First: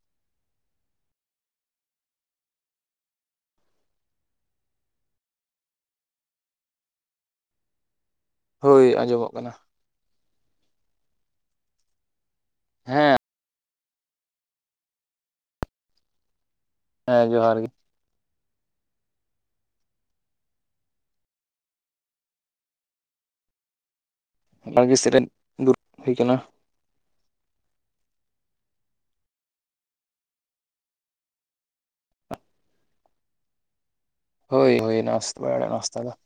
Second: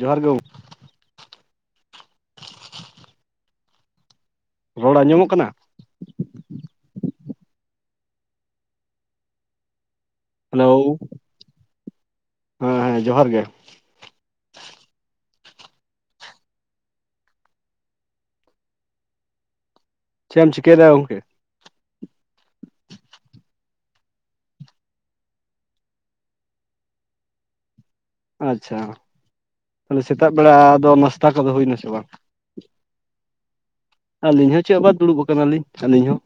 ᱡᱚᱦᱟᱨ ᱜᱮ ᱜᱚ ᱨᱚᱲ ᱟᱸᱡᱚᱢᱚᱜ ᱠᱟᱱᱟ? ᱦᱳᱭ ᱟᱸᱡᱚᱢᱚᱜ ᱠᱟᱱᱟ ᱾ ᱦᱮᱞᱳ, ᱦᱮᱸ ᱦᱮᱸ ᱡᱚᱦᱟᱨ ᱜᱮ ᱾ ᱦᱮᱸ ᱡᱚᱦᱟᱨ ᱜᱮ ᱾ ᱪᱮᱫ ᱮᱢ ᱪᱤᱠᱟᱹᱭᱮᱫᱟ ᱜᱚᱝᱠᱮ? ᱥᱮᱨᱮᱧ ᱫᱩᱨ [unintelligible] ᱦᱩᱭ ᱟᱠᱟᱱᱟ ᱟᱪᱪᱷᱟ ᱛᱟᱦᱚᱞᱮ ᱥᱮᱛᱟᱜ ᱵᱮᱲᱟᱫᱚ ᱱᱟᱥᱛᱟ ᱠᱚᱫᱚ ᱦᱩᱭᱱᱟ ᱥᱮ ᱵᱟᱝ? ᱟᱹᱞᱤᱧ ᱦᱚᱸ ᱦᱳᱭ ᱪᱮᱫ ᱦᱚᱸ ᱵᱟᱝ ᱦᱳᱭ ᱫᱩᱲᱩᱵ ᱱᱟᱥᱛᱟ ᱟᱠᱟᱱᱟ ᱵᱟᱲᱟ ᱱᱟᱥᱛᱟ ᱞᱤᱧ ᱫᱚ ᱦᱚᱸ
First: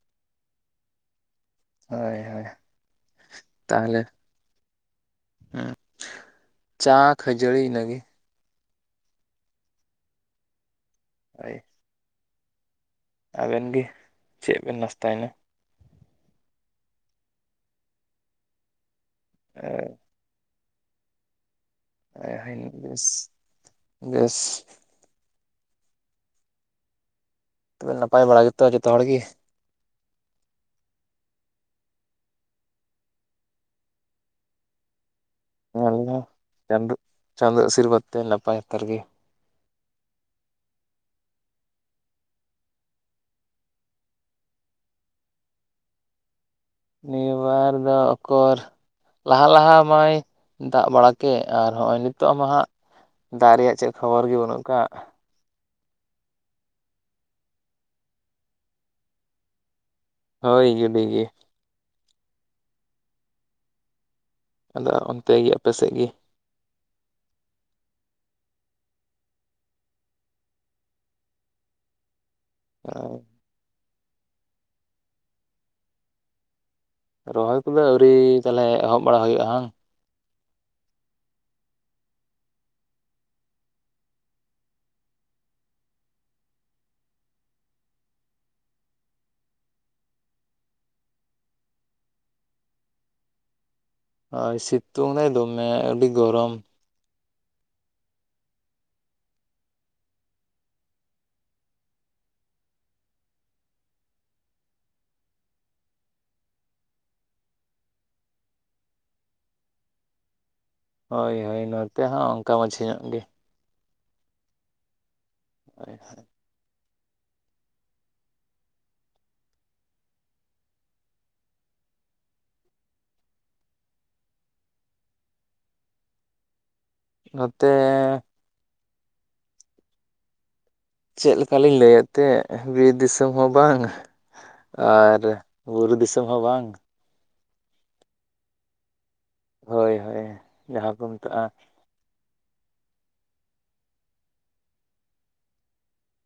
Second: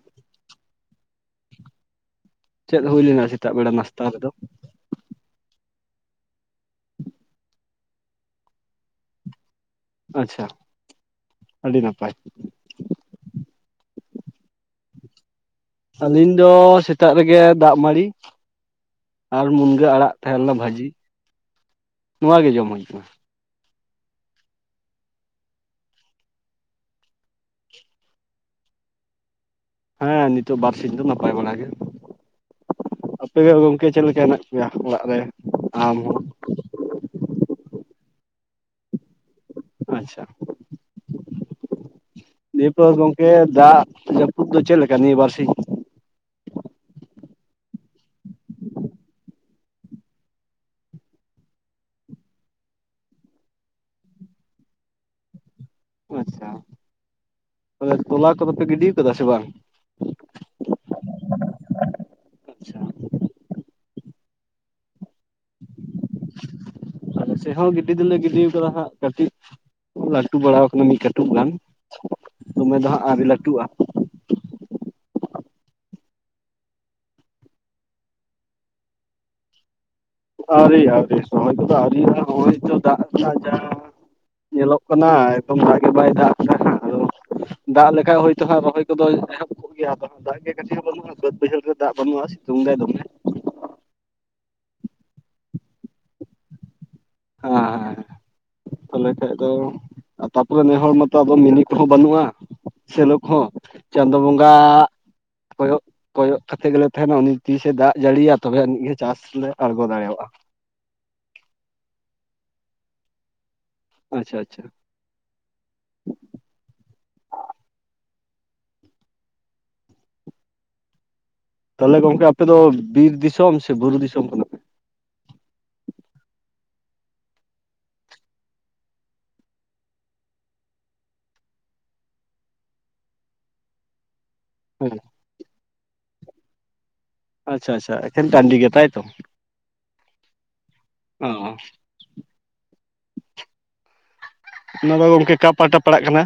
ᱦᱳᱭ ᱦᱳᱭ ᱪᱮᱫ ᱦᱩᱭ ᱞᱮᱱᱟ ᱥᱮᱛᱟᱜ ᱵᱮᱲᱟ ᱱᱟᱥᱛᱟ ᱨᱮᱫᱚ? ᱮᱸᱪᱟ ᱠᱷᱟᱹᱡᱟᱹᱲᱤ ᱤᱱᱟᱹᱜᱤ ᱟᱪᱪᱷᱟ ᱦᱳᱭ ᱟᱹᱰᱤ ᱱᱟᱯᱟᱭ ᱟᱵᱮᱱ ᱜᱮ ᱪᱮᱫ ᱵᱮᱱ ᱱᱟᱥᱛᱟᱭᱮᱱᱟ᱾ ᱟᱹᱞᱤᱧ ᱫᱚ ᱥᱮᱛᱟᱜ ᱨᱮᱜᱮ ᱫᱟᱜ ᱢᱟᱹᱲᱤ ᱟᱨ ᱢᱩᱱᱜᱟᱹ ᱟᱲᱟᱜ ᱛᱟᱦᱮ ᱞᱮᱱᱟ ᱵᱷᱟᱹᱡᱤᱼᱼ ᱦᱚᱭ ᱦᱚᱭ ᱵᱮᱥ ᱵᱮᱥ ᱛᱚᱵᱮ ᱱᱟᱯᱟᱭ ᱵᱟᱲᱟ ᱜᱮᱛᱚ ᱡᱚᱛᱚ ᱦᱚᱲ ᱜᱮ? ᱦᱮᱸ ᱱᱤᱛᱚᱜ ᱵᱟᱨᱥᱤᱧ ᱫᱚ ᱱᱟᱯᱟᱭ ᱵᱟᱲᱟ ᱜᱮᱼᱼ ᱟᱯᱮ ᱜᱮ ᱜᱚᱝᱠᱮ ᱪᱮᱫᱞᱮᱠᱟ ᱦᱮᱱᱟᱜ ᱯᱮᱭᱟ ᱚᱲᱟᱜ ᱨᱮ? ᱟᱞᱤᱧ ᱦᱚᱸ ᱪᱟᱸᱫᱳ ᱪᱟᱸᱫᱳ ᱟᱥᱤᱨᱵᱟ ᱛᱮ ᱱᱟᱯᱟᱭ ᱦᱟᱛᱟᱨ ᱜᱮᱼᱼ ᱟᱪᱪᱷᱟ ᱱᱤᱭᱟᱹ ᱯᱚᱨ ᱜᱚᱝᱠᱮ ᱫᱟᱜ ᱡᱟᱹᱯᱩᱫ ᱫᱚ ᱪᱮᱫᱮᱠᱟ ᱱᱤᱭᱟᱹ ᱵᱟᱨᱥᱤᱧ? ᱱᱤᱭᱟᱹᱵᱟᱨ ᱫᱚ ᱚᱠᱚᱨ ᱞᱟᱦᱟᱼᱼ ᱞᱟᱦᱟ ᱢᱟᱭ ᱫᱟᱜ ᱵᱟᱲᱟ ᱠᱮᱫ ᱟᱨ ᱦᱚᱸᱜᱼᱚᱭ ᱱᱤᱛᱚᱜ ᱟᱢ ᱦᱟᱸᱜ ᱫᱟᱜ ᱨᱮᱭᱟᱜ ᱪᱮᱫ ᱠᱷᱚᱵᱚᱨ ᱜᱮ ᱵᱟᱹᱱᱩᱜ ᱟᱠᱟᱼᱼ ᱟᱪᱪᱷᱟ ᱛᱚᱞᱟ ᱠᱚᱫᱚ ᱯᱮ ᱜᱤᱰᱤ ᱟᱠᱟᱫᱟ ᱥᱮ ᱵᱟᱝ? ᱦᱳᱭ ᱜᱤᱰᱤ ᱜᱮᱼᱼ ᱟᱪᱪᱷᱟ ᱟᱫᱚ ᱚᱱᱛᱮ ᱜᱮ ᱟᱯᱮ ᱥᱮᱫ ᱜᱮᱼᱼ ᱟᱞᱮ ᱥᱮᱫ ᱦᱚᱸ ᱜᱤᱰᱤ ᱫᱚᱞᱮ ᱜᱤᱰᱤ ᱠᱟᱫᱟ ᱦᱟᱸᱜ ᱠᱟᱹᱴᱤᱡᱼᱼ ᱞᱟᱹᱴᱩ ᱵᱟᱲᱟ ᱠᱟᱱᱟ ᱢᱤᱫ ᱠᱟᱹᱴᱩᱵ ᱜᱟᱱ ᱫᱚᱢᱮ ᱫᱚ ᱦᱟᱸᱜ ᱟᱨ ᱞᱟᱹᱴᱩᱜᱼᱟ᱾ ᱨᱚᱦᱚᱭ ᱠᱚᱫᱚ ᱟᱹᱣᱨᱤ ᱛᱟᱦᱚᱞᱮ ᱮᱦᱚᱵ ᱵᱟᱲᱟ ᱦᱩᱭᱩᱜᱼᱟ᱾ ᱟᱹᱣᱨᱤ ᱟᱹᱣᱨᱤ ᱥᱚᱢᱚᱭ ᱠᱚᱫᱚ ᱟᱹᱣᱨᱤᱼᱟ ᱦᱚᱜᱚᱭᱛᱚ ᱫᱟᱜ ᱨᱮᱱᱟᱜ ᱡᱟᱼᱼ ᱧᱮᱞᱚᱜ ᱠᱟᱱᱟ ᱮᱠᱫᱚᱢ ᱫᱟᱜ ᱜᱮ ᱵᱟᱭ ᱫᱟᱜ ᱦᱟᱹᱜ ᱟᱫᱚᱼᱼ ᱫᱟᱜ ᱞᱮᱠᱷᱟᱱ ᱦᱳᱭᱛᱳ ᱦᱟᱸᱜ ᱨᱚᱦᱚᱭ ᱠᱚᱫᱚ ᱮᱦᱚᱵ ᱠᱚᱜ ᱜᱮᱭᱟ ᱫᱟᱜ ᱜᱮ ᱠᱟᱹᱴᱤᱡ ᱦᱚᱸ ᱵᱟᱹᱱᱩᱜᱼᱟ ᱵᱟᱹᱫ ᱵᱟᱹᱭᱦᱟᱹᱲ ᱨᱮ ᱫᱟᱜ ᱵᱟᱹᱱᱩᱜᱼᱟ ᱥᱤᱛᱩᱝ ᱜᱮ ᱫᱚᱢᱮ ᱦᱳᱭ ᱥᱤᱛᱩᱝ ᱫᱚᱭ ᱫᱚᱢᱮ ᱟᱹᱰᱤ ᱜᱚᱨᱚᱢᱼᱼ ᱱᱚᱣᱟ ᱛᱟᱦᱚᱞᱮ ᱠᱷᱟᱱᱡ ᱫᱚ ᱛᱟᱯᱚᱨᱮ ᱱᱮ ᱦᱚᱲᱚᱲ ᱢᱟᱛᱚ ᱢᱤᱱᱤ ᱠᱚᱦᱚᱸ ᱵᱟᱹᱱᱩᱜᱼᱟ᱾ ᱥᱮᱞᱚ ᱠᱟᱦᱚᱸ ᱪᱟᱸᱫᱳ ᱵᱚᱸᱜᱟ ᱠᱚᱭᱚᱜᱼᱼ ᱠᱚᱭᱚᱜ ᱠᱟᱛᱮᱫ ᱜᱮᱞᱮ ᱛᱟᱦᱮᱱᱟ ᱩᱱᱤ ᱛᱤᱥᱮ ᱫᱟᱜ ᱡᱟᱹᱲᱤᱭᱤᱭᱟ ᱛᱚᱵᱮ ᱟᱹᱱᱤᱡ ᱜᱮ ᱪᱟᱥ ᱞᱮ ᱟᱬᱜᱚ ᱫᱟᱲᱮᱭᱟᱜᱼᱟ᱾ ᱦᱳᱭ ᱦᱳᱭ ᱱᱚᱛᱮ ᱦᱚᱸ ᱚᱱᱠᱟ ᱢᱟᱹᱡᱷᱷᱟ ᱧᱚᱜ ᱜᱮᱼᱼ ᱟᱪᱪᱷᱟ ᱟᱪᱪᱷᱟ ᱦᱳᱭ ᱦᱳᱭ ᱛᱟᱦᱚᱞᱮ ᱜᱚᱝᱠᱮ ᱟᱯᱮᱚ ᱵᱤᱨ ᱫᱤᱥᱚᱢ ᱥᱮ ᱵᱩᱨᱩ ᱫᱤᱥᱚᱢ ᱠᱷᱚᱱᱟ? ᱱᱚᱛᱮᱼᱼ ᱪᱮᱫ ᱞᱮᱠᱟᱞᱤᱧ ᱞᱟᱹᱭ ᱮᱮᱫ ᱛᱟᱦᱮᱸ ᱵᱤᱨ ᱫᱤᱥᱚᱢ ᱦᱚᱸ ᱵᱟᱝ᱾ [unintelligible] ᱦᱮᱸ ᱟᱨ ᱵᱩᱨᱩ ᱫᱤᱥᱚᱢ ᱦᱚᱸ ᱵᱟᱝ, ᱟᱪᱪᱷᱟ ᱟᱪᱪᱷᱟ ᱮᱠᱷᱮᱱ ᱴᱟᱺᱰᱤ ᱜᱮᱛᱟᱭ ᱛᱚ? ᱦᱳᱭ ᱦᱳᱭ ᱡᱟᱦᱟᱸ ᱠᱚ ᱢᱮᱛᱟᱜᱼᱟ ᱚᱱᱟ ᱫᱚ ᱟᱫᱚ ᱜᱚᱝᱠᱮ ᱠᱟ ᱯᱟᱦᱴᱟ ᱯᱟᱲᱟᱜ ᱠᱟᱱᱟ,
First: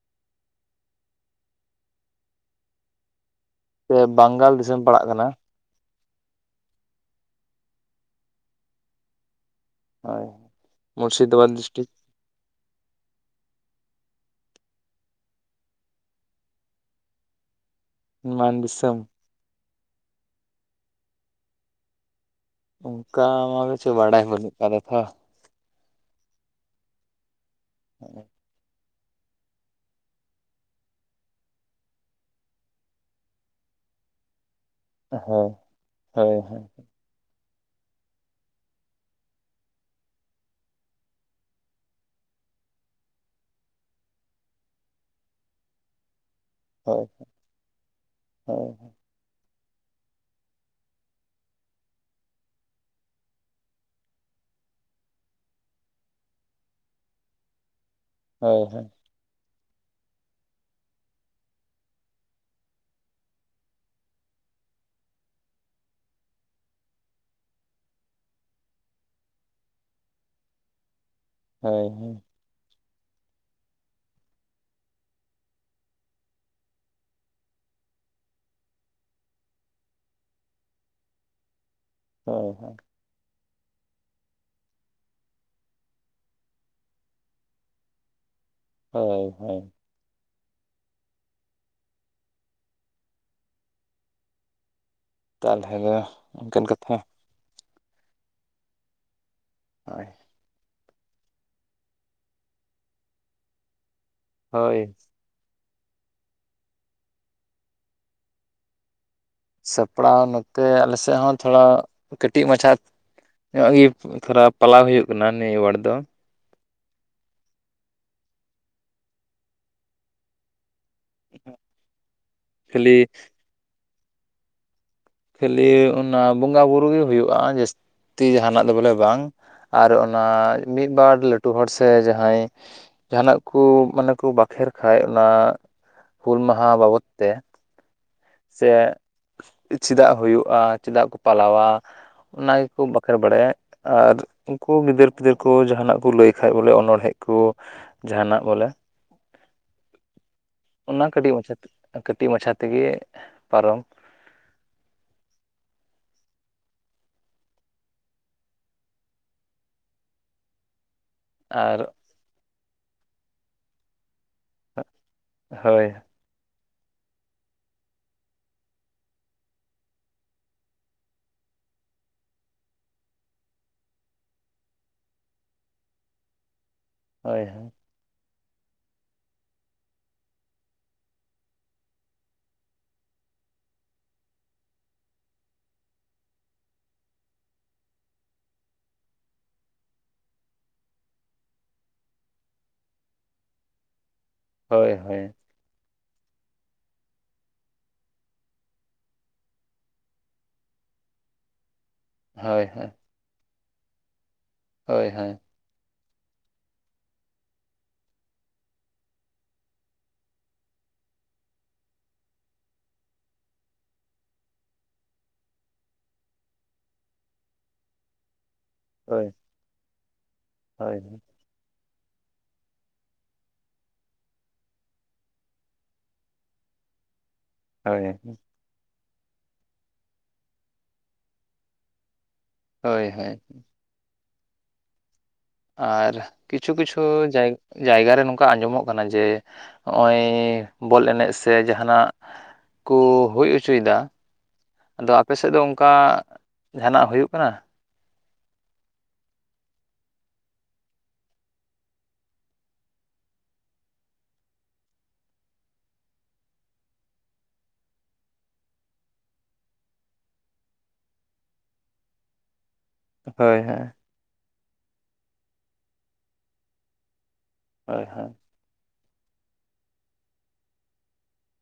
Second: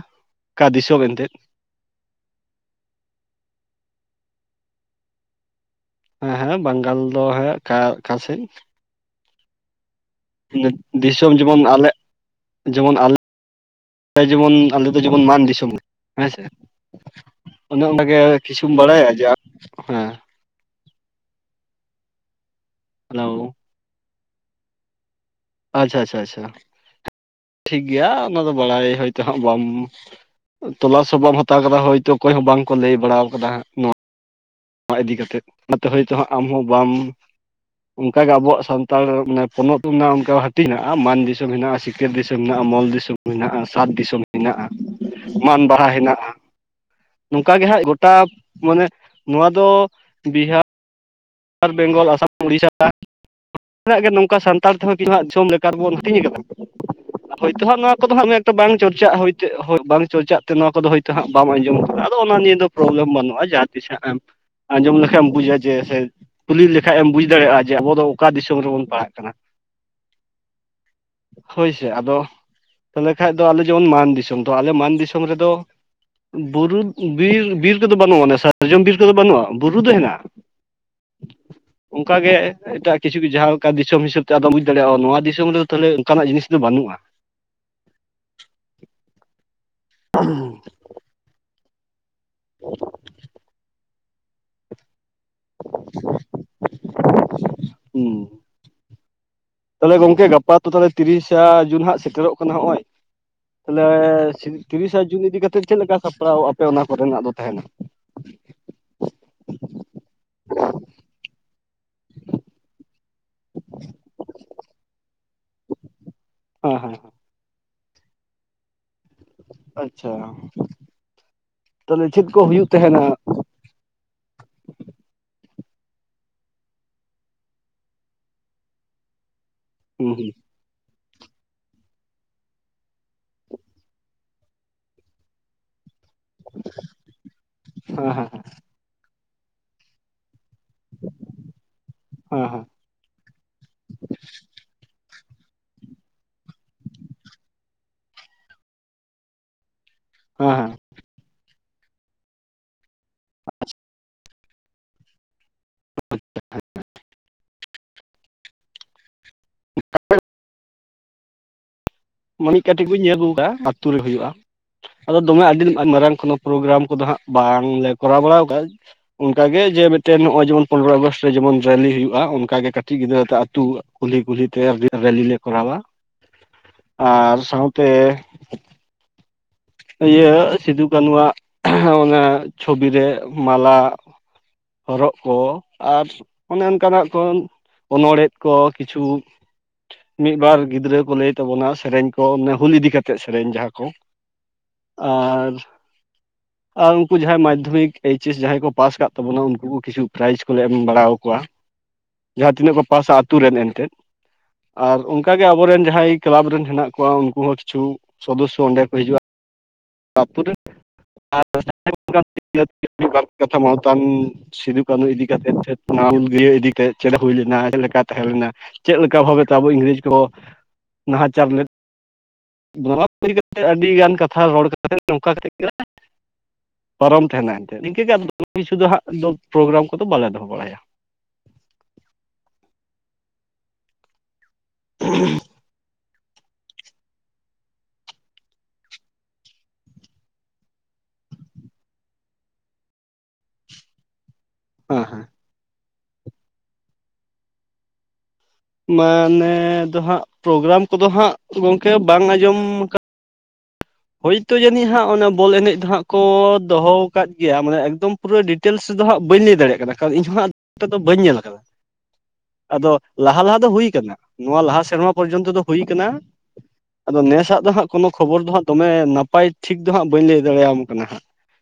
ᱚᱠᱟ ᱫᱤᱥᱚᱢ ᱮᱱᱛᱮᱫ? ᱦᱮᱸ ᱵᱟᱝᱜᱟᱞ ᱫᱤᱥᱟᱹᱢ ᱯᱟᱲᱟᱜ ᱠᱟᱱᱟ᱾ ᱦᱮᱸ ᱦᱮᱸ ᱵᱟᱝᱜᱟᱞ ᱫᱚ ᱦᱮᱸ ᱚᱠᱟ ᱚᱠᱟᱥᱮᱫ? ᱦᱳᱭ [unintelligible] ᱫᱤᱥᱚᱢ ᱢᱩᱨᱥᱤᱫᱟᱵᱟᱫᱽ ᱡᱮᱢᱚᱱ ᱰᱤᱥᱴᱤᱠ ᱟᱞᱮᱜ ᱡᱮᱢᱚᱱ ᱟᱞᱮ- ᱚᱱᱮ ᱡᱮᱢᱚᱱ ᱟᱢᱫᱚ ᱫᱚ ᱡᱮᱢᱚᱱ ᱢᱟᱱ ᱫᱤᱥᱚᱢ ᱦᱮᱸᱥᱮ, ᱚᱱᱮ ᱚᱸᱵᱮ ᱜᱮ ᱢᱟᱱ ᱠᱤᱪᱷᱩᱢ ᱫᱤᱥᱚᱢ ᱵᱟᱲᱟᱭᱟ ᱡᱮ ᱟᱢ, ᱦᱮᱸ᱾ ᱦᱮᱞᱳ ᱚᱸᱠᱟ ᱢᱟ ᱫᱚ ᱪᱮᱫ ᱵᱟᱲᱟᱭ ᱵᱟᱹᱱᱩᱜ ᱟᱠᱟᱫᱟ ᱛᱷᱚ, ᱟᱪᱪᱷᱟ ᱟᱪᱪᱷᱟ ᱟᱪᱪᱷᱟ [inaudible] ᱴᱷᱤᱠ ᱜᱮᱭᱟ ᱚᱱᱟ ᱫᱚ ᱵᱟᱲᱟᱭ ᱦᱚᱭᱛᱳ ᱦᱟᱸᱜ ᱵᱟᱢ ᱳᱸ ᱛᱚᱞᱟᱥ ᱵᱟᱢ ᱦᱟᱛᱟᱣ ᱟᱠᱟᱫᱟ ᱦᱳᱭᱛᱳ ᱚᱠᱚᱭ ᱦᱚᱸ ᱵᱟᱝᱠᱚ ᱞᱟᱹᱭ ᱵᱟᱲᱟ ᱣᱟᱠᱟᱫᱟ ᱦᱟᱸᱜ ᱱᱚᱣᱟ, ᱱᱚᱣᱟ ᱤᱫᱤ ᱠᱟᱛᱮᱫ ᱦᱳᱭ ᱚᱱᱟᱛᱮ ᱦᱚᱭᱛᱳ ᱦᱟᱸᱜ ᱦᱳᱭ ᱟᱢ ᱦᱳᱭ ᱦᱚᱸ ᱵᱟᱢ ᱚᱱᱠᱟ ᱜᱮ ᱟᱵᱚᱣᱟᱜ ᱥᱟᱱᱛᱟᱲ ᱢᱟᱱᱮ ᱯᱚᱱᱚᱛ ᱢᱮᱱᱟᱜᱼᱟ, ᱚᱱᱠᱟ ᱦᱟᱹᱴᱤᱧ ᱦᱮᱱᱟᱜᱼᱟ ᱢᱟᱱ ᱫᱤᱥᱚᱢ ᱦᱮᱱᱟᱜᱼᱟ, ᱥᱤᱧ ᱥᱤᱠᱟᱹᱨ ᱫᱤᱥᱚᱢ ᱦᱮᱸᱱᱟᱜ ᱢᱚᱞ ᱫᱤᱥᱚᱢ ᱢᱮᱱᱟᱜᱼᱟ ᱥᱟᱛ ᱫᱤᱥᱚᱢ ᱦᱮᱱᱟᱜᱼᱟ, ᱢᱟᱱ ᱵᱟᱦᱟ ᱦᱮᱱᱟᱜᱼᱟ, ᱦᱳᱭ ᱱᱚᱝᱠᱟ ᱜᱮ ᱦᱟᱸᱜ ᱜᱚᱴᱟ ᱦᱳᱭ ᱢᱟᱱᱮ ᱱᱚᱣᱟ ᱫᱚ ᱵᱤᱦᱟ- ᱵᱤᱦᱟᱨ, ᱵᱮᱝᱜᱚᱞ, ᱟᱥᱟᱢ, ᱩᱲᱤᱥᱟ, [unintelligible] ᱛᱤᱱᱟᱹᱜ ᱜᱮ ᱱᱚᱝᱠᱟ ᱥᱟᱱᱛᱟᱲ ᱛᱮᱦᱚᱸ ᱠᱤᱪᱷᱩ ᱦᱟᱸᱜ ᱡᱚᱢ ᱞᱮᱠᱟᱨ ᱵᱚᱱ ᱦᱟᱹᱴᱤᱧ ᱟᱠᱟᱫᱟ ᱦᱳᱭᱛᱳ ᱦᱟᱸᱜ ᱱᱚᱣᱟ ᱠᱚᱫᱚ ᱦᱟᱸᱜ ᱢᱮ ᱵᱟᱝ ᱦᱳᱭ ᱪᱚᱨᱪᱟᱜ ᱦᱳᱭ ᱪᱟᱹᱜ ᱦᱚᱸ ᱵᱟᱝ ᱪᱚᱨᱪᱟᱜ ᱛᱮ ᱱᱚᱣᱟ ᱠᱚᱫᱚ ᱦᱚᱭᱛᱳ ᱦᱟᱸᱜ ᱵᱟᱢ ᱟᱸᱡᱚᱢ ᱟᱠᱟᱫᱟ ᱟᱫᱚ ᱚᱱᱟ ᱱᱤᱭᱟᱹ ᱫᱚ ᱯᱨᱚᱵᱽᱞᱚᱢ ᱵᱟᱹᱱᱩᱜᱼᱟ ᱡᱟᱦᱟᱸ ᱛᱤᱥ ᱦᱟᱸᱜ ᱮᱢ ᱟᱸᱡᱚᱢ ᱞᱮᱠᱷᱟᱡ ᱮᱢ ᱵᱩᱡᱼᱟ ᱡᱮ ᱥᱮ ᱠᱩᱞᱤ ᱞᱮᱠᱷᱟᱡ ᱮᱢ ᱵᱩᱡᱽ ᱫᱟᱲᱮᱭᱟᱜᱼᱟ ᱡᱮ ᱟᱵᱚ ᱫᱚ ᱚᱠᱟ ᱫᱤᱥᱚᱢ ᱨᱮᱵᱚᱱ ᱯᱟᱲᱦᱟᱜ ᱠᱟᱱᱟ᱾ ᱦᱳᱭ ᱦᱳᱭᱥᱮ ᱦᱳᱭ ᱟᱫᱚ ᱛᱟᱦᱚᱞᱮ ᱠᱷᱟᱡ ᱫᱚ ᱟᱞᱮ ᱡᱮᱢᱚᱱ ᱢᱟᱱ ᱫᱤᱥᱚᱢ, ᱛᱚ ᱟᱞᱮ ᱢᱟᱱ ᱫᱤᱥᱚᱢ ᱨᱮᱫᱚ ᱵᱩᱨᱩᱵᱽ ᱵᱤᱨ, ᱵᱤᱨ ᱛᱮᱫᱚ ᱵᱟᱹᱱᱩᱜᱼᱟ ᱟᱱᱮ ᱥᱟᱨᱡᱚᱢ ᱵᱤᱨ ᱛᱮᱫᱚ ᱵᱟᱹᱱᱩᱜᱼᱟ ᱵᱩᱨᱩ ᱫᱚ ᱦᱮᱱᱟᱜᱼᱟ, ᱚᱸᱠᱟ ᱜᱮ ᱮᱻ ᱦᱳᱭ ᱦᱳᱭ ᱮᱴᱟᱜᱽ ᱠᱤᱪᱷᱩᱠ ᱡᱟ ᱦᱩᱠᱻᱟ ᱫᱤᱥᱚᱢ ᱦᱤᱥᱟᱹᱵ ᱛᱮ ᱟᱫᱚ ᱵᱩᱡᱽ ᱫᱟᱲᱮᱭᱟᱜᱼᱟ ᱱᱚᱣᱟ ᱫᱤᱥᱚᱢ ᱨᱮᱫᱚ ᱛᱟᱦᱚᱞᱮ ᱚᱸᱠᱟᱱᱟᱜ ᱡᱤᱱᱤᱥ ᱫᱚ ᱵᱟᱹᱱᱩᱜᱼᱟ, ᱦᱳᱭ ᱦᱳᱭ᱾ [unintelligible] [unintelligible] ᱛᱟᱞᱦᱮ ᱫᱚ ᱚᱱᱠᱟᱱ ᱠᱟᱛᱷᱟ ᱾ [inaudible] ᱦᱩᱸ ᱛᱟᱦᱮᱞᱮ ᱦᱳᱭ ᱜᱚᱝᱠᱮ ᱜᱟᱯᱟ ᱛᱚ ᱛᱟᱞᱮ ᱛᱤᱨᱤᱥᱼᱥᱟ ᱡᱩᱱ ᱦᱟᱸᱜ ᱥᱮᱴᱮᱨᱚᱜ ᱠᱟᱱᱟ ᱦᱚᱸᱜᱼᱚᱭ, ᱛᱟᱦᱮᱞᱮ ᱪᱷᱤᱵᱤ ᱦᱳᱭ ᱛᱤᱨᱤᱥᱥᱟ ᱡᱩᱱ ᱤᱫᱤ ᱠᱟᱛᱮᱫ ᱪᱮᱫ ᱞᱮᱠᱟ ᱥᱟᱯᱲᱟᱣ ᱟᱯᱮ ᱚᱱᱟ ᱠᱚᱨᱮᱱᱟᱜ ᱫᱚ ᱛᱟᱦᱮᱸᱱᱟ? ᱥᱟᱯᱲᱟᱣ ᱱᱚᱛᱮ ᱟᱞᱮ ᱥᱮᱜ ᱦᱚᱸ ᱛᱷᱚᱲᱟ ᱠᱟᱹᱴᱤᱡ ᱢᱟᱪᱷᱟ ᱧᱚᱜ ᱜᱮᱯ ᱠᱷᱟᱨᱟᱯ ᱯᱟᱞᱟᱣ ᱦᱩᱭᱩᱜ ᱠᱟᱱᱟ ᱱᱤᱭᱟᱹ ᱣᱟᱴ ᱫᱚ, ᱦᱚᱸ ᱦᱮᱸ ᱦᱮᱸ ᱾ ᱟᱪᱪᱷᱟ, ᱛᱟᱦᱮᱞᱮ ᱪᱮᱫ ᱠᱚ ᱦᱩᱭᱩᱜ ᱠᱷᱟᱹᱞᱤ ᱛᱟᱦᱮᱱᱟ? ᱠᱷᱟᱹᱞᱤ ᱚᱱᱟ ᱵᱚᱸᱜᱟ ᱵᱩᱨᱩ ᱜᱮ ᱦᱩᱭᱩᱜᱼᱟ ᱡᱟᱹᱥ ᱛᱤ ᱡᱟᱦᱟᱸᱱᱟᱜ ᱫᱚ ᱵᱚᱞᱮ ᱵᱟᱝ, ᱟᱨ ᱦᱩᱸ ᱚᱱᱟᱻᱭ ᱢᱤᱫ ᱵᱟᱨ ᱞᱟᱹᱴᱩ ᱦᱚᱲ ᱥᱮ ᱡᱟᱦᱟᱸᱭ ᱡᱟᱦᱟᱸᱟᱱᱟᱜ ᱠᱩ ᱢᱟᱱᱮ ᱠᱩ ᱵᱟᱠᱷᱮᱨ ᱠᱷᱟᱡ ᱚᱱᱟ ᱦᱩᱞ ᱢᱟᱦᱟ ᱵᱟᱵᱚᱛ ᱛᱮ, ᱦᱮᱸ ᱦᱮᱸ ᱦᱮᱸ, ᱥᱮᱜ ᱪᱮᱫᱟᱜ ᱦᱩᱭᱩᱜᱼᱟ, ᱪᱮᱫᱟᱜ ᱠᱚ ᱯᱟᱞᱟᱣᱟ ᱦᱮᱸ ᱚᱱᱟ ᱦᱮᱸ ᱜᱮᱠᱚ ᱵᱟᱠᱷᱮᱬ ᱵᱟᱲᱟᱭᱟ, ᱟᱨ ᱩᱸᱠᱩ ᱜᱤᱫᱟᱹᱨ ᱯᱤᱫᱟᱹᱨ ᱠᱚ ᱡᱟᱦᱟᱸᱱᱟᱜ ᱠᱚ ᱞᱟᱹᱭ ᱠᱷᱟᱡ ᱵᱚᱞᱮ ᱚᱱᱚᱲᱦᱮᱸᱫ ᱠᱚ, ᱡᱟᱦᱟᱸᱱᱟᱜ ᱵᱚᱞᱮ, ᱦᱟᱦᱟ ᱾ ᱚᱱᱟ, ᱠᱟᱹᱴᱤᱡ ᱢᱟᱪᱷᱟ ᱛᱮ, ᱠᱟᱹᱴᱤᱡ ᱢᱟᱪᱷᱟ ᱛᱮᱜᱮ, ᱯᱟᱨᱚᱢ ᱟᱨᱻᱚ ᱾ ᱢᱟᱬᱤᱡ ᱠᱟᱹᱴᱤᱡ ᱠᱩᱧ ᱧᱮᱞ ᱟᱜᱩᱣᱟᱠᱟᱜᱼᱟ, ᱟ. ᱛᱳ ᱨᱮ ᱦᱩᱭᱩᱜᱼᱟ, ᱟᱫᱚ ᱫᱚᱢᱮ ᱟᱹᱰᱤ ᱦᱳᱭ ᱢᱟᱨᱟᱝ ᱠᱷᱚᱱᱚ ᱯᱨᱳᱜᱨᱟᱢ ᱠᱚᱫᱚ ᱦᱟᱸᱜ, ᱵᱟᱝᱞᱮ ᱠᱚᱨᱟᱣ ᱵᱟᱲᱟᱣ ᱟᱠᱟᱫᱼᱟ ᱾ ᱚᱱᱠᱟ ᱜᱮ, ᱡᱮ ᱢᱤᱫᱴᱮᱱ ᱱᱚᱜᱼᱚᱭ, ᱡᱮᱢᱚᱱ ᱯᱚᱱᱨᱚᱭ ᱟᱜᱚᱥᱴ ᱨᱮ ᱡᱮᱢᱚᱱ ᱨᱮᱞᱤ ᱦᱩᱭᱩᱜᱼᱟ ᱾ ᱚᱱᱠᱟ ᱜᱮ ᱠᱟᱹᱴᱤᱡ ᱜᱤᱫᱽᱨᱟᱹ ᱛᱮ ᱟᱹᱛᱳ ᱾ ᱠᱩᱞᱦᱤ ᱠᱩᱞᱦᱤ ᱛᱮ, ᱨᱮᱞᱤ ᱞᱮ ᱠᱚᱨᱟᱣᱟ ᱾ ᱟᱨ, ᱦᱳᱭ ᱥᱟᱶᱛᱮ ᱤᱭᱟᱹ, ᱥᱤᱫᱩ ᱠᱟᱹᱱᱷᱩᱣᱟᱜ, ᱠᱷᱼᱭᱜ ᱚᱱᱟ ᱪᱷᱳᱵᱤ ᱨᱮ ᱢᱟᱞᱟ ᱦᱚᱨᱚᱜ ᱠᱚ, ᱟᱨ ᱚᱱᱮ, ᱚᱱᱠᱟ ᱱᱟᱜ ᱠᱚ ᱚᱱᱚᱲ ᱦᱮᱫ ᱠᱚ, ᱠᱤᱪᱷᱩ ᱢᱤᱫᱵᱟᱨ ᱜᱤᱫᱽᱨᱟᱹ ᱠᱚ, ᱞᱟᱹᱭ ᱛᱟᱵᱚᱱᱟ ᱥᱮᱨᱮᱧ ᱠᱚ, ᱚᱱᱮ ᱦᱩᱞ ᱤᱫᱤ ᱠᱟᱛᱮᱜ, ᱥᱮᱨᱮᱧ ᱡᱟᱦᱟᱸ ᱠᱚ ᱾ ᱦᱳᱭ ᱦᱳᱭ ᱟᱨ ᱟᱨ, ᱩᱱᱠᱩ ᱡᱟᱦᱟᱸᱭ ᱢᱟᱫᱽᱫᱷᱚᱢᱤᱠ ᱟ ᱮᱭᱤᱪ ᱮᱥ ᱡᱟᱦᱟᱸᱭ ᱠᱚ, ᱯᱟᱥ ᱟᱠᱟᱫ ᱛᱟᱵᱚᱱᱟ, ᱩᱱᱠᱩ ᱠᱚ ᱠᱤᱪᱷᱩ ᱯᱨᱟᱭᱤᱡᱽ ᱠᱚᱞᱮ, ᱮᱢ ᱵᱟᱲᱟ ᱟᱠᱚᱣᱟ ᱾ ᱡᱟᱦᱟᱸ ᱦᱳᱭ ᱦᱳᱭ ᱛᱤᱱᱟᱹᱜ ᱠᱚ, ᱯᱟᱥᱟ ᱟᱛᱳ ᱨᱮᱱ ᱮᱱᱛᱮᱫ, ᱟᱨ ᱦᱳᱭ ᱦᱳᱭ ᱚᱱᱠᱟ ᱜᱮ ᱟᱵᱚ ᱨᱮᱱ ᱡᱟᱦᱟᱸᱭ ᱠᱮᱞᱟᱵ ᱨᱮᱱ ᱦᱮᱱᱟᱜ ᱠᱚᱣᱟ, ᱩᱱᱠᱩ ᱦᱚᱸ ᱠᱤᱪᱷᱩ ᱥᱚᱫᱚᱥᱥᱚ ᱚᱸᱰᱮ ᱠᱚ, ᱦᱤᱡᱩᱜᱼᱟ ᱾ ᱛᱟᱯᱚᱨᱮ [unintelligible] ᱠᱟᱛᱷᱟ ᱢᱟᱱᱚᱛᱟᱱ ᱥᱤᱫᱩ ᱠᱟᱹᱱᱷᱩ ᱤᱫᱤ ᱠᱟᱛᱮᱫ, [unintelligible] ᱚᱱᱟ ᱦᱩᱞ ᱤᱫᱤ ᱛᱮ, ᱪᱮᱫ ᱦᱩᱭ ᱞᱮᱱᱟ, ᱪᱮᱫ ᱞᱮᱠᱟ ᱛᱟᱦᱮᱸ ᱞᱮᱮᱱᱟ ᱾ ᱪᱮᱫ ᱞᱮᱠᱟ ᱦᱳᱭ ᱵᱷᱟᱵᱮ ᱛᱮ, ᱟᱵᱚ ᱤᱝᱨᱮᱡᱽ ᱠᱚ, ᱦᱳᱭ ᱱᱟᱦᱟᱪᱟᱨ ᱞᱮᱫ [unintelligible] ᱠᱟᱛᱮ, ᱟᱹᱰᱤ ᱜᱟᱱ ᱠᱟᱛᱷᱟ ᱨᱚᱲ ᱠᱟᱛᱮ, [unintelligible] ᱱᱚᱝᱠᱟ ᱠᱟᱛᱮ ᱜᱮ, ᱯᱟᱨᱚᱢ ᱛᱟᱦᱮᱸᱱᱟ, ᱮᱱᱛᱮᱫ ᱱᱤᱝᱠᱟᱹ ᱦᱳᱭ ᱜᱮ ᱾ ᱠᱤᱪᱷᱩ ᱫᱚ ᱦᱟᱸᱜ, ᱫᱚ ᱯᱨᱳᱜᱨᱟᱢ ᱠᱚᱫᱚ, ᱵᱟᱞᱮ ᱫᱚᱦᱚ ᱵᱟᱲᱟᱭᱟ ᱾ ᱦᱳᱭ ᱦᱳᱭ᱾ ᱩᱷᱼᱦᱩᱦᱼᱷᱩ ᱾ ᱟᱨ, ᱠᱤᱪᱷᱩ ᱠᱤᱪᱷᱩ ᱡᱟᱭᱼᱮ-ᱜᱽ ᱡᱟᱭᱜᱟ ᱨᱮ, ᱱᱚᱝᱠᱟ ᱟᱸᱡᱚᱢᱚᱜ ᱠᱟᱱᱟ ᱡᱮ ᱦᱚᱜᱼᱚᱸᱭ, ᱵᱚᱞ ᱮᱱᱮᱡ ᱥᱮ, ᱡᱟᱦᱟᱸᱱᱟᱜ ᱠᱚ, ᱦᱩᱭ ᱦᱚᱪᱚ ᱮᱫᱟ ᱾ ᱦᱮᱸ ᱟᱫᱚ, ᱦᱮᱸ ᱟᱯᱮ ᱥᱮᱫ ᱫᱚ, ᱚᱝᱠᱟ ᱡᱟᱦᱟᱸᱱᱟᱜ ᱦᱩᱭᱩᱜ ᱠᱟᱱᱟ ᱾ ᱢᱟᱱᱮ, ᱫᱚ ᱦᱟᱸᱜ, ᱯᱨᱳᱜᱨᱟᱢ ᱠᱚᱫᱚ ᱦᱟᱸᱜ, ᱜᱚᱢᱠᱮ ᱵᱟᱝ ᱟᱸᱡᱚᱢ ᱟᱠᱟᱱ ᱦᱳᱭᱛᱳ ᱡᱟᱹᱱᱤᱡ ᱦᱟᱸᱜ, ᱚᱱᱟ ᱵᱚᱞ ᱮᱱᱮᱡ ᱫᱚ ᱦᱟᱸᱜ, ᱠᱚ ᱫᱚᱦᱚ ᱟᱠᱟᱫ ᱜᱮᱭᱟ, ᱢᱟᱱᱮ ᱮᱠᱫᱚᱢ ᱯᱩᱨᱟᱹ ᱰᱤᱴᱮᱞᱥ ᱫᱚ ᱦᱟᱸᱜ, ᱵᱟᱹᱧ ᱞᱟᱹᱭ ᱫᱟᱲᱮᱭᱟᱜ ᱠᱟᱱᱟ ᱾ ᱠᱟᱨ ᱤᱧᱦᱚ ᱱᱟᱷ ᱚᱱᱛᱮ ᱫᱚ ᱵᱟᱹᱧ ᱧᱮᱞ ᱟᱠᱟᱫᱟ ᱾ ᱟᱫᱚ ᱞᱟᱦᱟ ᱦᱳᱭ ᱞᱟᱦᱟ ᱫᱚ, ᱦᱳᱭ ᱦᱩᱭ ᱟᱠᱟᱱᱟ ᱾ ᱱᱚᱣᱟ ᱞᱟᱦᱟ ᱥᱮᱨᱢᱟ ᱯᱚᱨᱡᱚᱱᱛᱚ ᱫᱚ, ᱦᱩᱭ ᱟᱠᱟᱱᱟ ᱾ ᱟᱫᱚ ᱱᱮᱥᱟᱜ ᱫᱚ ᱦᱟᱸᱜ, ᱦᱳᱭ ᱠᱚᱱᱳ ᱦᱳᱭ ᱠᱷᱚᱵᱚᱨ ᱫᱚ ᱦᱟᱸᱜ ᱫᱚᱢᱮ ᱱᱟᱯᱟᱭ ᱴᱷᱤᱠ ᱫᱚ ᱦᱟᱸᱜ, ᱵᱟᱹᱧ ᱞᱟᱹᱭ ᱫᱟᱲᱮᱭᱟᱢ ᱠᱟᱱᱟ ᱦᱟᱸᱜ,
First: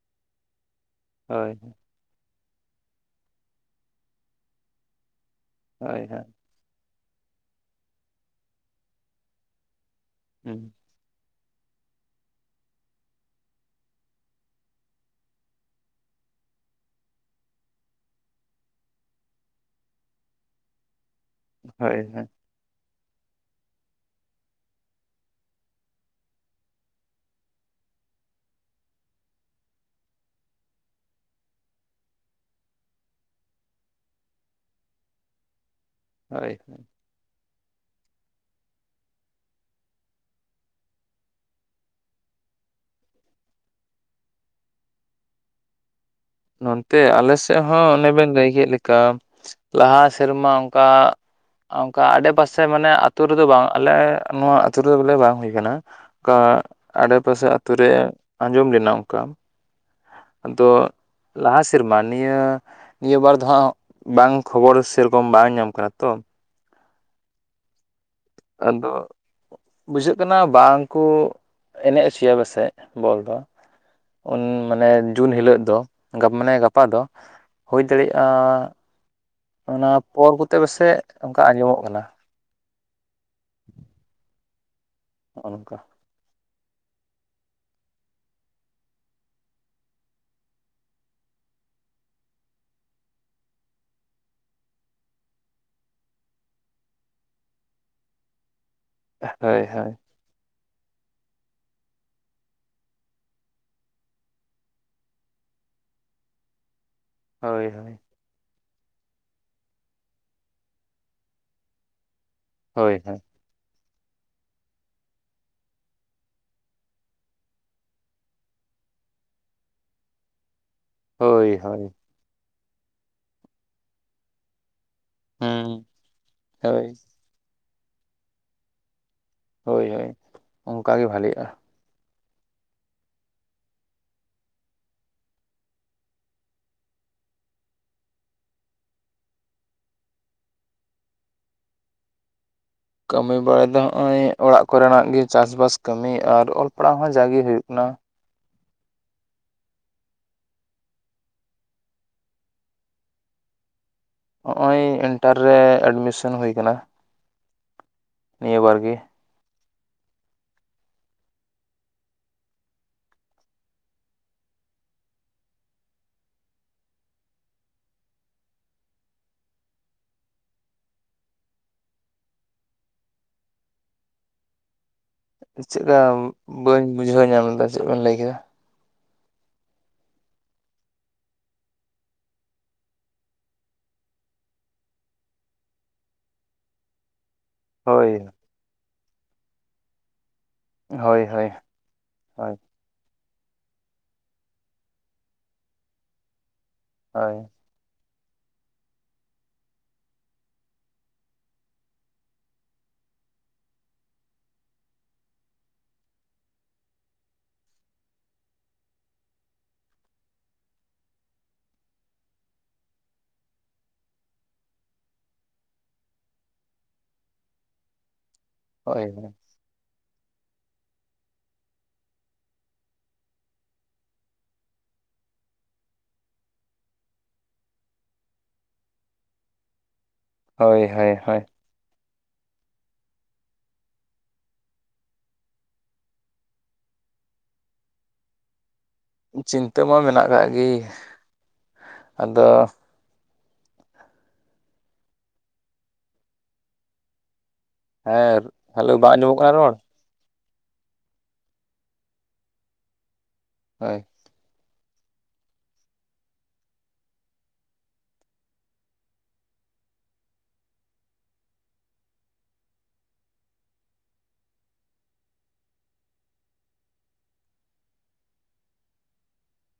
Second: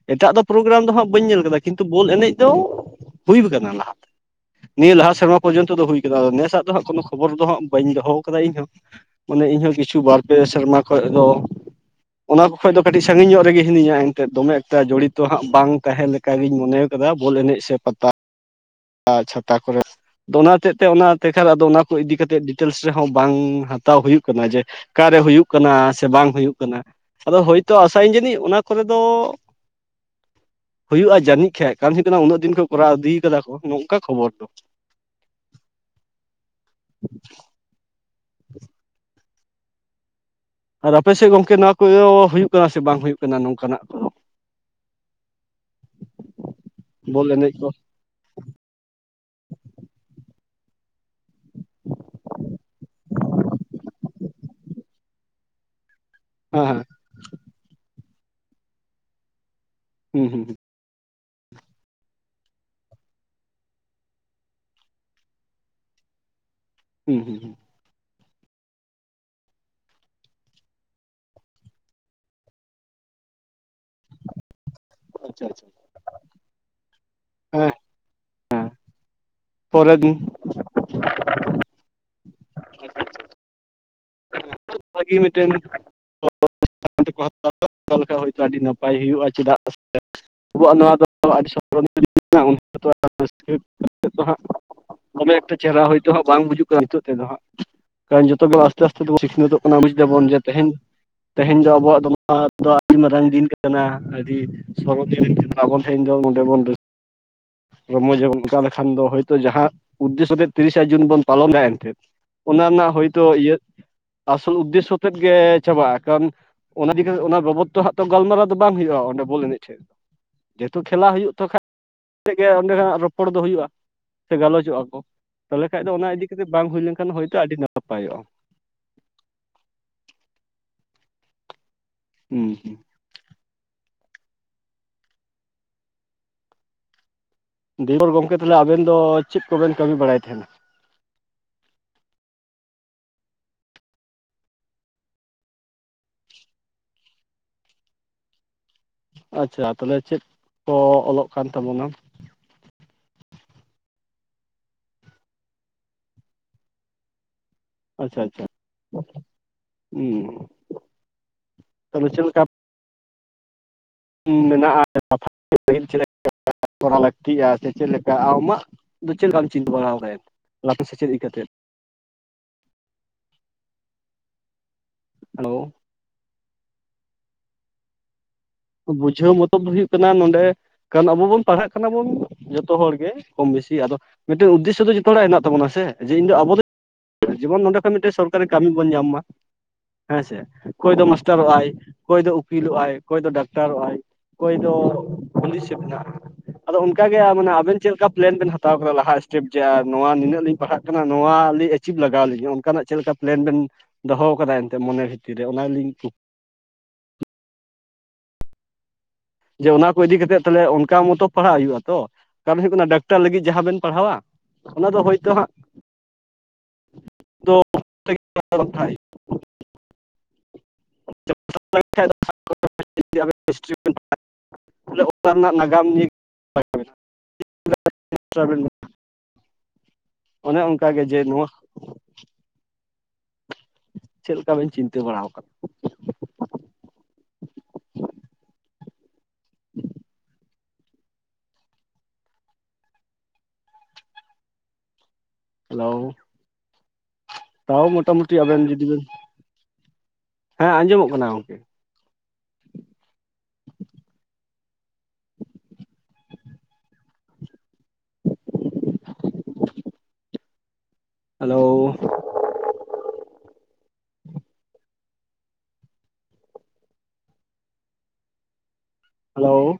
ᱮᱴᱟᱜ ᱫᱚ ᱯᱨᱳᱜᱨᱟᱢ ᱫᱚ ᱦᱟᱸᱜ, ᱵᱟᱹᱧ ᱧᱮᱞ ᱦᱳᱭ ᱟᱠᱟᱫᱟ, ᱠᱤᱱᱛᱩ ᱵᱚᱞ ᱮᱱᱮᱡ ᱫᱚ, ᱦᱩᱭ ᱣᱟᱠᱟᱵᱱᱟᱷ, ᱱᱤᱭᱟᱹ ᱞᱟᱦᱟ ᱥᱮᱨᱢᱟ ᱯᱚᱨᱡᱚᱱᱛᱚ ᱫᱚ ᱦᱳᱭ ᱦᱩᱭ ᱦᱳᱭ ᱟᱠᱟᱱᱟ ᱾ ᱱᱮᱥᱟᱜ ᱫᱚ ᱠᱳᱱᱚ ᱠᱷᱚᱵᱚᱨ ᱫᱚ ᱦᱟᱸᱜ, ᱵᱟᱹᱧ ᱫᱚᱦᱚ ᱟᱠᱟᱫᱟ, ᱤᱧᱦᱚᱸ, ᱢᱟᱱᱮ ᱤᱧ ᱦᱚᱸ ᱠᱤᱪᱷᱩ ᱵᱟᱨ ᱯᱮ ᱦᱩᱸ ᱥᱮᱨᱢᱟ ᱠᱷᱚᱡ ᱫᱚ, ᱚᱱᱟ ᱠᱷᱚᱡ ᱫᱚ, ᱠᱟᱹᱴᱤᱡ ᱥᱟᱺᱜᱤᱧ ᱧᱚᱜ ᱨᱮᱜᱮ, ᱦᱤᱱᱟ. ᱧᱟ ᱾ ᱮᱱᱛᱮᱫ ᱫᱚᱢᱮ ᱮᱠᱴᱟ ᱡᱚᱲᱤ ᱛᱚ ᱦᱟᱸᱜ, ᱵᱟᱝ ᱛᱟᱦᱮᱸ ᱞᱮᱠ ᱞᱮᱠᱟ ᱜᱤᱧ ᱢᱚᱱᱮ ᱭᱟᱠᱟᱫᱟ, ᱵᱚᱞ ᱮᱱᱮᱡ ᱥᱮ ᱯᱟᱛᱟ ᱾ ᱟᱻ, ᱪᱷᱟᱛᱟ ᱠᱚᱨᱮ ᱾ ᱫᱚᱱᱟ ᱛᱮᱫ ᱛᱮ, ᱚᱱᱟ ᱛᱮᱠᱷᱟᱨ ᱟᱫᱚ, ᱚᱱᱟ ᱠᱚ ᱦᱳᱭ ᱤᱫᱤ ᱦᱳᱭ ᱠᱟᱛᱮ ᱰᱤᱴᱮᱞᱥ ᱨᱮᱦᱚᱸ, ᱵᱟᱝ ᱦᱟᱛᱟᱣ ᱦᱩᱭᱩᱜ ᱠᱟᱱᱟ ᱾ ᱡᱮ, ᱚᱠᱟᱨᱮ ᱦᱩᱭᱩᱜ ᱠᱟᱱᱟ ᱥᱮ, ᱵᱟᱝ ᱦᱩᱭᱩᱜ ᱠᱟᱱᱟ ᱾ ᱟᱫᱚ ᱦᱳᱭ ᱛᱳ, ᱟᱥᱟ ᱭᱟ. ᱧ ᱡᱟᱹᱱᱤᱡ, ᱚᱱᱟ ᱠᱚᱨᱮ ᱫᱚ ᱦᱩᱭᱩᱜᱼᱟ, ᱡᱟᱱᱤᱡ ᱠᱷᱟᱡ, ᱩᱱᱟᱹᱜ ᱫᱤᱱ ᱠᱚ ᱠᱚᱨᱟᱣ ᱤᱫᱤ ᱟᱠᱟᱫᱟ ᱠᱚ, ᱱᱚᱝᱠᱟ ᱠᱷᱚᱵᱚᱨ ᱫᱚ ᱾ ᱦᱳᱭ ᱾ ᱟᱫᱚ, ᱟᱯᱮ ᱥᱮᱫ ᱜᱚᱝᱠᱮ, ᱱᱚᱣᱟ ᱠᱚᱭᱚ ᱦᱩᱭᱩᱜ ᱠᱟᱱᱟ ᱥᱮ, ᱵᱟᱝ ᱦᱩᱭᱩᱜ ᱠᱟᱱᱟ, ᱱᱚᱝᱠᱟ ᱱᱟᱜ ᱠᱚᱫᱚ ᱾ ᱱᱚᱱᱛᱮ ᱵᱚᱞ ᱟᱞᱮ ᱮᱱᱮᱡ ᱥᱮᱫ ᱠᱚ ᱦᱚᱸ ᱚᱱᱮ ᱵᱮᱱ ᱞᱟᱹᱭ ᱠᱮᱫ ᱞᱮᱠᱟ ᱞᱟᱦᱟ ᱥᱮᱨᱢᱟ ᱚᱱᱠᱟᱼᱼ ᱚᱱᱠᱟ ᱟᱰᱮᱯᱟᱥᱮ ᱢᱟᱱᱮ ᱟ ᱟᱹᱛᱩ ᱨᱮᱫᱚ ᱵᱟᱝ ᱟᱞᱮ ᱱᱚᱣᱟ ᱟᱹᱛᱩ ᱨᱮᱫᱚ ᱵᱚᱞᱮ ᱵᱟᱝ ᱦᱩᱭ ᱠᱟᱱᱟ᱾ ᱚᱱᱠᱟ ᱦᱮᱸ ᱟᱰᱮᱯᱟᱥᱮ ᱟᱛᱳ ᱨᱮ ᱟᱸᱡᱚᱢ ᱞᱮᱱᱟ ᱚᱱᱠᱟ᱾ ᱦᱩᱸ ᱦᱩᱸ ᱛᱚ ᱞᱟᱦᱟ ᱥᱮᱨᱢᱟ ᱱᱤᱭᱟᱹᱼᱼ ᱱᱤᱭᱟᱹ ᱵᱟᱨ ᱫᱚ ᱦᱟᱜ ᱵᱟᱝ ᱠᱷᱚᱵᱚᱨ ᱥᱮᱨᱚᱠᱚᱢ ᱵᱟᱝ ᱧᱟᱢ ᱠᱟᱱᱟ ᱛᱚ ᱦᱩᱸ ᱦᱩᱸ ᱦᱩᱸ ᱟᱫᱚ ᱵᱩᱡᱷᱟᱹᱜ ᱠᱟᱱᱟ ᱵᱟᱝᱠᱩ ᱮᱱᱮᱡ ᱚᱪᱚᱭᱟ ᱯᱟᱥᱮᱡ ᱵᱚᱞ ᱫᱚᱼᱼ ᱩᱱ ᱢᱟᱱᱮ ᱡᱩᱱ ᱟᱪᱪᱷᱟ ᱦᱤᱞᱳᱜ ᱟᱪᱪᱷᱟ ᱫᱚ, ᱢᱟᱱᱮ ᱜᱟᱯᱟ ᱫᱚ ᱦᱮᱸ ᱦᱩᱭ ᱫᱟᱲᱮᱭᱟᱜᱼᱟ ᱚᱱᱟ ᱯᱚᱨᱮᱨ ᱫᱤᱱ ᱯᱚᱨ ᱠᱚᱼᱼ ᱯᱮᱥᱮ ᱚᱱᱠᱟ ᱟᱸᱡᱚᱢᱚᱜ ᱠᱟᱱᱟ᱾ [inaudible] [inaudible] ᱵᱷᱟᱜᱤ ᱱᱚᱜᱼᱚ ᱢᱤᱫᱴᱮᱱ ᱱᱚᱝᱠᱟ [unintelligible] [unintelligible] ᱟᱹᱰᱤ ᱱᱟᱯᱟᱭ ᱦᱩᱭᱩᱜᱼᱟ ᱪᱮᱫᱟᱜ ᱥᱮ [unintelligible] ᱫᱚᱢᱮ ᱮᱠᱴᱟ ᱪᱮᱦᱨᱟ ᱦᱚᱭᱛᱳ ᱦᱜ ᱵᱟᱝ ᱵᱩᱡᱩᱜ ᱠᱟᱱᱟ ᱱᱤᱛᱚᱜ ᱛᱮᱫᱚ ᱟᱸᱜ ᱠᱚᱱ ᱡᱚᱛᱚ ᱜᱮᱼᱼ ᱟᱥᱛᱮ ᱛᱮ ᱥᱤᱠᱷᱱᱟᱛᱚᱜ ᱦᱳᱭ ᱠᱟᱱᱟ ᱦᱳᱭ ᱵᱩᱡ ᱫᱟᱵᱚᱱ ᱡᱮ ᱛᱮᱦᱮᱧ ᱛᱮᱦᱮᱧ ᱫᱚ ᱟᱵᱚᱣᱟᱜ ᱫᱚ ᱱᱚᱣᱟ ᱫᱚ ᱟᱹᱰᱤ ᱢᱟᱨᱟᱝ ᱫᱤᱱ ᱠᱟᱱᱟ ᱟᱹᱰᱤᱼᱼ ᱥᱚᱨᱵ ᱴᱷᱮᱱ ᱫᱚ ᱱᱚᱰᱮ ᱵᱚᱱᱟᱹ ᱦᱳᱭ ᱦᱳᱭ ᱨᱚᱢᱚᱡᱚᱱ ᱚᱱᱠᱟ ᱞᱮᱠᱷᱟᱱ ᱫᱚᱼᱼ ᱡᱟᱦᱟᱸ ᱩᱫᱽᱫᱮᱥᱚ ᱛᱮ ᱛᱤᱨᱤᱥᱟ ᱡᱩᱱ ᱵᱚᱱ ᱯᱟᱞᱚᱱᱟ ᱮᱱᱛᱮᱫ ᱚᱱᱟ ᱨᱮᱱᱟᱜ ᱦᱳᱭ ᱦᱳᱭ ᱦᱳᱭᱛᱳ ᱤᱭᱟᱹᱼᱼ ᱟᱥᱚᱞ ᱩᱫᱽᱫᱮᱥᱚ ᱛᱮᱫ ᱜᱮ ᱪᱟᱵᱟᱜᱼᱟ ᱚᱱᱟ ᱤᱠᱤ ᱠᱟᱛᱮ ᱚᱱᱟ ᱵᱟᱵᱚᱫ ᱛᱚ ᱦᱟᱸ ᱛᱚ ᱜᱟᱞᱢᱟᱨᱟᱣ ᱫᱚ ᱵᱟᱝ ᱦᱩᱭᱩᱜᱼᱟ ᱚᱸᱰᱮ ᱵᱚᱞ ᱮᱱᱮᱡ ᱴᱷᱮᱡ ᱫᱚ ᱡᱮᱦᱮᱛᱩ ᱠᱷᱮᱞᱟ ᱦᱩᱭᱩᱜ ᱛᱚ ᱦᱳᱭ ᱠᱷᱟ ᱦᱳᱭ ᱜᱮ ᱚᱸᱰᱮ ᱠᱷᱱᱟᱜ ᱨᱚᱯᱚᱲ ᱫᱚ ᱦᱩᱭᱩᱜᱼᱟ ᱥᱮ ᱜᱟᱞᱚᱪᱚᱜᱼᱟ ᱠᱚᱼᱼ ᱛᱟᱦᱚᱞᱮ ᱠᱷᱟᱱᱡ ᱦᱩᱸ ᱫᱚ ᱚᱱᱟ ᱤᱫᱤ ᱠᱟᱛᱮ ᱵᱟᱝ ᱦᱩᱭ ᱦᱳᱭ ᱞᱮᱱᱠᱷᱟᱱ ᱦᱭᱛᱳ ᱟᱹᱰᱤ ᱱᱟᱯᱟᱭᱚᱜᱼᱟ᱾ ᱦᱳᱭ ᱦᱳᱭ ᱚᱱᱠᱟᱟᱜ ᱜᱮ ᱵᱷᱷᱟᱞᱤᱜᱼᱟ᱾ ᱦᱮᱸ ᱫᱮᱵᱚᱨ ᱜᱚᱢᱠᱮ ᱛᱟᱦᱚᱞᱮ ᱟᱵᱮᱱ ᱫᱚ ᱪᱮᱫ ᱠᱚᱵᱮᱱ ᱠᱟᱹᱢᱤ ᱵᱟᱲᱟᱭ ᱛᱟᱦᱮᱱᱟ? ᱠᱟᱹᱢᱤ ᱵᱟᱲᱮ ᱫᱚ ᱱᱚᱜ ᱚᱚᱭ ᱚᱲᱟᱜ ᱠᱚᱨᱮᱱᱟᱜ ᱜᱮ ᱪᱟᱥ ᱵᱟᱥ ᱠᱟᱹᱢᱤ ᱟᱨ ᱚᱞ ᱯᱟᱲᱦᱟᱣ ᱦᱚᱸ ᱡᱟᱜᱮ ᱦᱩᱭᱩᱜ ᱠᱟᱱᱟ᱾ ᱟᱪ ᱪᱷᱟ ᱛᱟᱦᱚᱞᱮ ᱪᱮᱫ ᱠᱚ ᱚᱞᱚᱜ ᱠᱟᱱ ᱛᱟᱵᱚᱱᱟ? ᱱᱚᱜ ᱚᱭ ᱤᱱᱴᱟᱨ ᱨᱮ ᱮᱰᱢᱤᱥᱚᱱ ᱦᱩᱭ ᱟᱠᱟᱱᱟ᱾ ᱟᱪ ᱪᱷᱟ ᱟᱪ ᱪᱷᱟ ᱦᱸ ᱛᱟᱦᱞᱮ ᱪᱮᱫ ᱞᱮᱠᱟᱼᱼ ᱢᱮᱱᱟᱜᱼᱟ [unintelligible] ᱠᱚᱟᱣ ᱞᱟᱹᱠᱛᱤᱜᱼᱟ ᱥᱮ ᱪᱮᱫ ᱞᱮᱠᱟ ᱟᱢᱟᱜ ᱫᱚ ᱪᱮᱫ ᱞᱮᱠᱟᱢ ᱪᱤᱱᱛᱟᱹ ᱵᱟᱲᱟ ᱟᱠᱟ᱾ ᱞᱟᱯᱮ ᱥᱮᱪᱮᱫ ᱤᱫᱤ ᱠᱟᱛᱮᱫ? ᱦᱮᱞᱳ ᱪᱮᱫᱠᱟ ᱵᱟᱹᱧ ᱵᱩᱡᱷᱟᱹᱣ ᱧᱟᱢ ᱞᱮᱫᱟ ᱪᱮᱫ ᱵᱮᱱ ᱞᱟᱹᱭᱠᱟᱫᱟ᱾ ᱵᱩᱡᱷᱟᱹᱣ ᱢᱚᱛᱚᱵ ᱫᱚ ᱦᱩᱭᱩᱜ ᱠᱟᱱᱟ ᱱᱚᱰᱮᱼᱼ ᱠᱟᱨᱚᱱ ᱟᱵᱚ ᱵᱚᱱ ᱯᱟᱲᱦᱟᱜ ᱠᱟᱱᱟ ᱵᱚᱱ ᱡᱚᱛᱚ ᱦᱚᱲ ᱜᱮ ᱠᱚᱢ ᱵᱮᱥᱤ ᱟᱫᱚᱼᱼ ᱢᱤᱫᱴᱮᱱ ᱩᱫᱮᱥᱚ ᱫᱚ ᱡᱚᱛᱚ ᱦᱚᱲᱟᱜ ᱦᱮᱱᱟᱜ ᱛᱟᱚᱱᱟ ᱥᱮ ᱤᱧ ᱫᱚ ᱟᱵᱚ ᱫᱚᱼᱼ ᱡᱮᱢᱚᱱ ᱱᱚᱰᱮ ᱠᱷᱚᱱᱚᱡ ᱦᱳᱭ ᱢᱤᱫᱴᱮᱱ ᱥᱚᱨᱠᱟᱨᱤ ᱠᱟᱹᱢᱤ ᱵᱚᱱ ᱧᱟᱢ ᱢᱟ ᱦᱮᱸ ᱥᱮᱼᱼ ᱚᱠᱚᱭ ᱫᱚ ᱦᱳᱭ ᱦᱳᱭ ᱢᱟᱥᱴᱟᱨᱚᱜᱼᱟᱭ ᱚᱠᱚᱭ ᱫᱚ ᱦᱳᱭ ᱩᱯᱤᱞᱚᱜᱼ ᱟᱭ ᱚᱠᱚᱭ ᱫᱚ ᱰᱟᱠᱛᱟᱨᱼᱼ ᱟᱨᱚᱜ ᱟᱭ ᱚᱠᱚᱭ ᱫᱚ ᱦᱩᱞᱤᱥ ᱦᱮᱱᱟᱜᱼᱟ ᱟᱫᱚ ᱚᱱᱠᱟᱟᱜᱮ ᱦᱳᱭ ᱢᱟᱱᱮ ᱟᱵᱮᱱ᱾ ᱪᱮᱫ ᱞᱮᱠᱟ ᱯᱞᱮᱱ ᱵᱮᱱ ᱦᱟᱛᱟᱣ ᱟᱠᱟᱫᱟ ᱞᱟᱦᱟ ᱥᱥᱴᱮᱯ ᱡᱮ ᱟᱨ ᱱᱚᱣᱟ ᱱᱤᱱᱟᱹᱜ ᱞᱤᱧ ᱯᱟᱲᱦᱟᱜ ᱠᱟᱱᱟ ᱱᱚᱣᱟ ᱞᱤᱧ ᱮᱪᱤᱵᱷ ᱞᱟᱜᱟᱣ ᱞᱤᱧᱟ ᱚᱱᱠᱟᱱᱟᱜ ᱪᱮᱫ ᱞᱮᱠᱟ? ᱯᱮᱞᱮᱱ ᱵᱮᱱ ᱫᱚᱦᱚ ᱟᱠᱟᱫᱟ ᱮᱱᱛᱮ ᱢᱚᱱᱮ ᱵᱷᱤᱛᱤᱨ ᱨᱮ ᱚᱱᱟᱞᱤᱧ ᱠᱩᱼᱼ ᱡᱮ ᱚᱱᱟ ᱠᱚ ᱤᱫᱤ ᱠᱟᱛᱮᱜ ᱛᱟᱦᱮ ᱚᱱᱠᱟ ᱢᱚᱛᱚ ᱯᱟᱲᱦᱟᱜ ᱦᱩᱭᱩᱜ ᱟ ᱛᱚ ᱠᱟᱨᱚᱱ ᱦᱩᱭᱩᱜ ᱠᱟᱱᱟ ᱰᱟᱠᱛᱟᱨ ᱞᱟᱹᱜᱤᱫ ᱡᱟᱦᱟᱸ ᱵᱮᱱ ᱯᱟᱲᱦᱟᱣᱟ ᱚᱱᱟ ᱫᱚ ᱦᱳᱭᱛᱚ ᱦᱟᱸᱜ [inaudible] ᱦᱮᱡ ᱱᱟᱢ [inaudible] ᱵᱚᱞᱮ ᱚᱠᱟ ᱨᱮᱱᱟᱜ ᱱᱟᱜᱟᱢ ᱡᱮ [inaudible] ᱚᱱᱮ ᱦᱳᱭ ᱚᱱᱠᱟ ᱜᱮ ᱦᱳᱭ ᱡᱮ ᱦᱳᱭ ᱱᱚᱣᱟ ᱪᱮᱫᱞᱮᱠᱟ ᱵᱤᱱ ᱪᱤᱱᱛᱟᱹ ᱵᱟᱲᱟ ᱟᱠᱟᱫᱟ ᱪᱤᱱᱛᱟᱹ ᱢᱟ ᱢᱮᱱᱟᱜ ᱟᱠᱟᱫ ᱜᱮ ᱟᱫᱚ ᱦᱮᱞᱳ ᱛᱟᱣ ᱢᱳᱚᱴᱟᱢᱩᱴᱤ ᱦᱮᱸ ᱟᱵᱮᱱ ᱦᱮᱞᱳ ᱡᱩᱫᱤᱵᱮᱱ ᱵᱟᱝ ᱟᱸᱡᱚᱢᱚᱜ ᱠᱟᱱᱟ ᱨᱚᱲ ᱦᱮᱸ ᱟᱸᱡᱚᱢᱚᱜ ᱠᱟᱱᱟ ᱜᱚᱝᱠᱮ ᱦᱳᱭ ᱦᱮᱞᱳ ᱦᱮᱞᱳ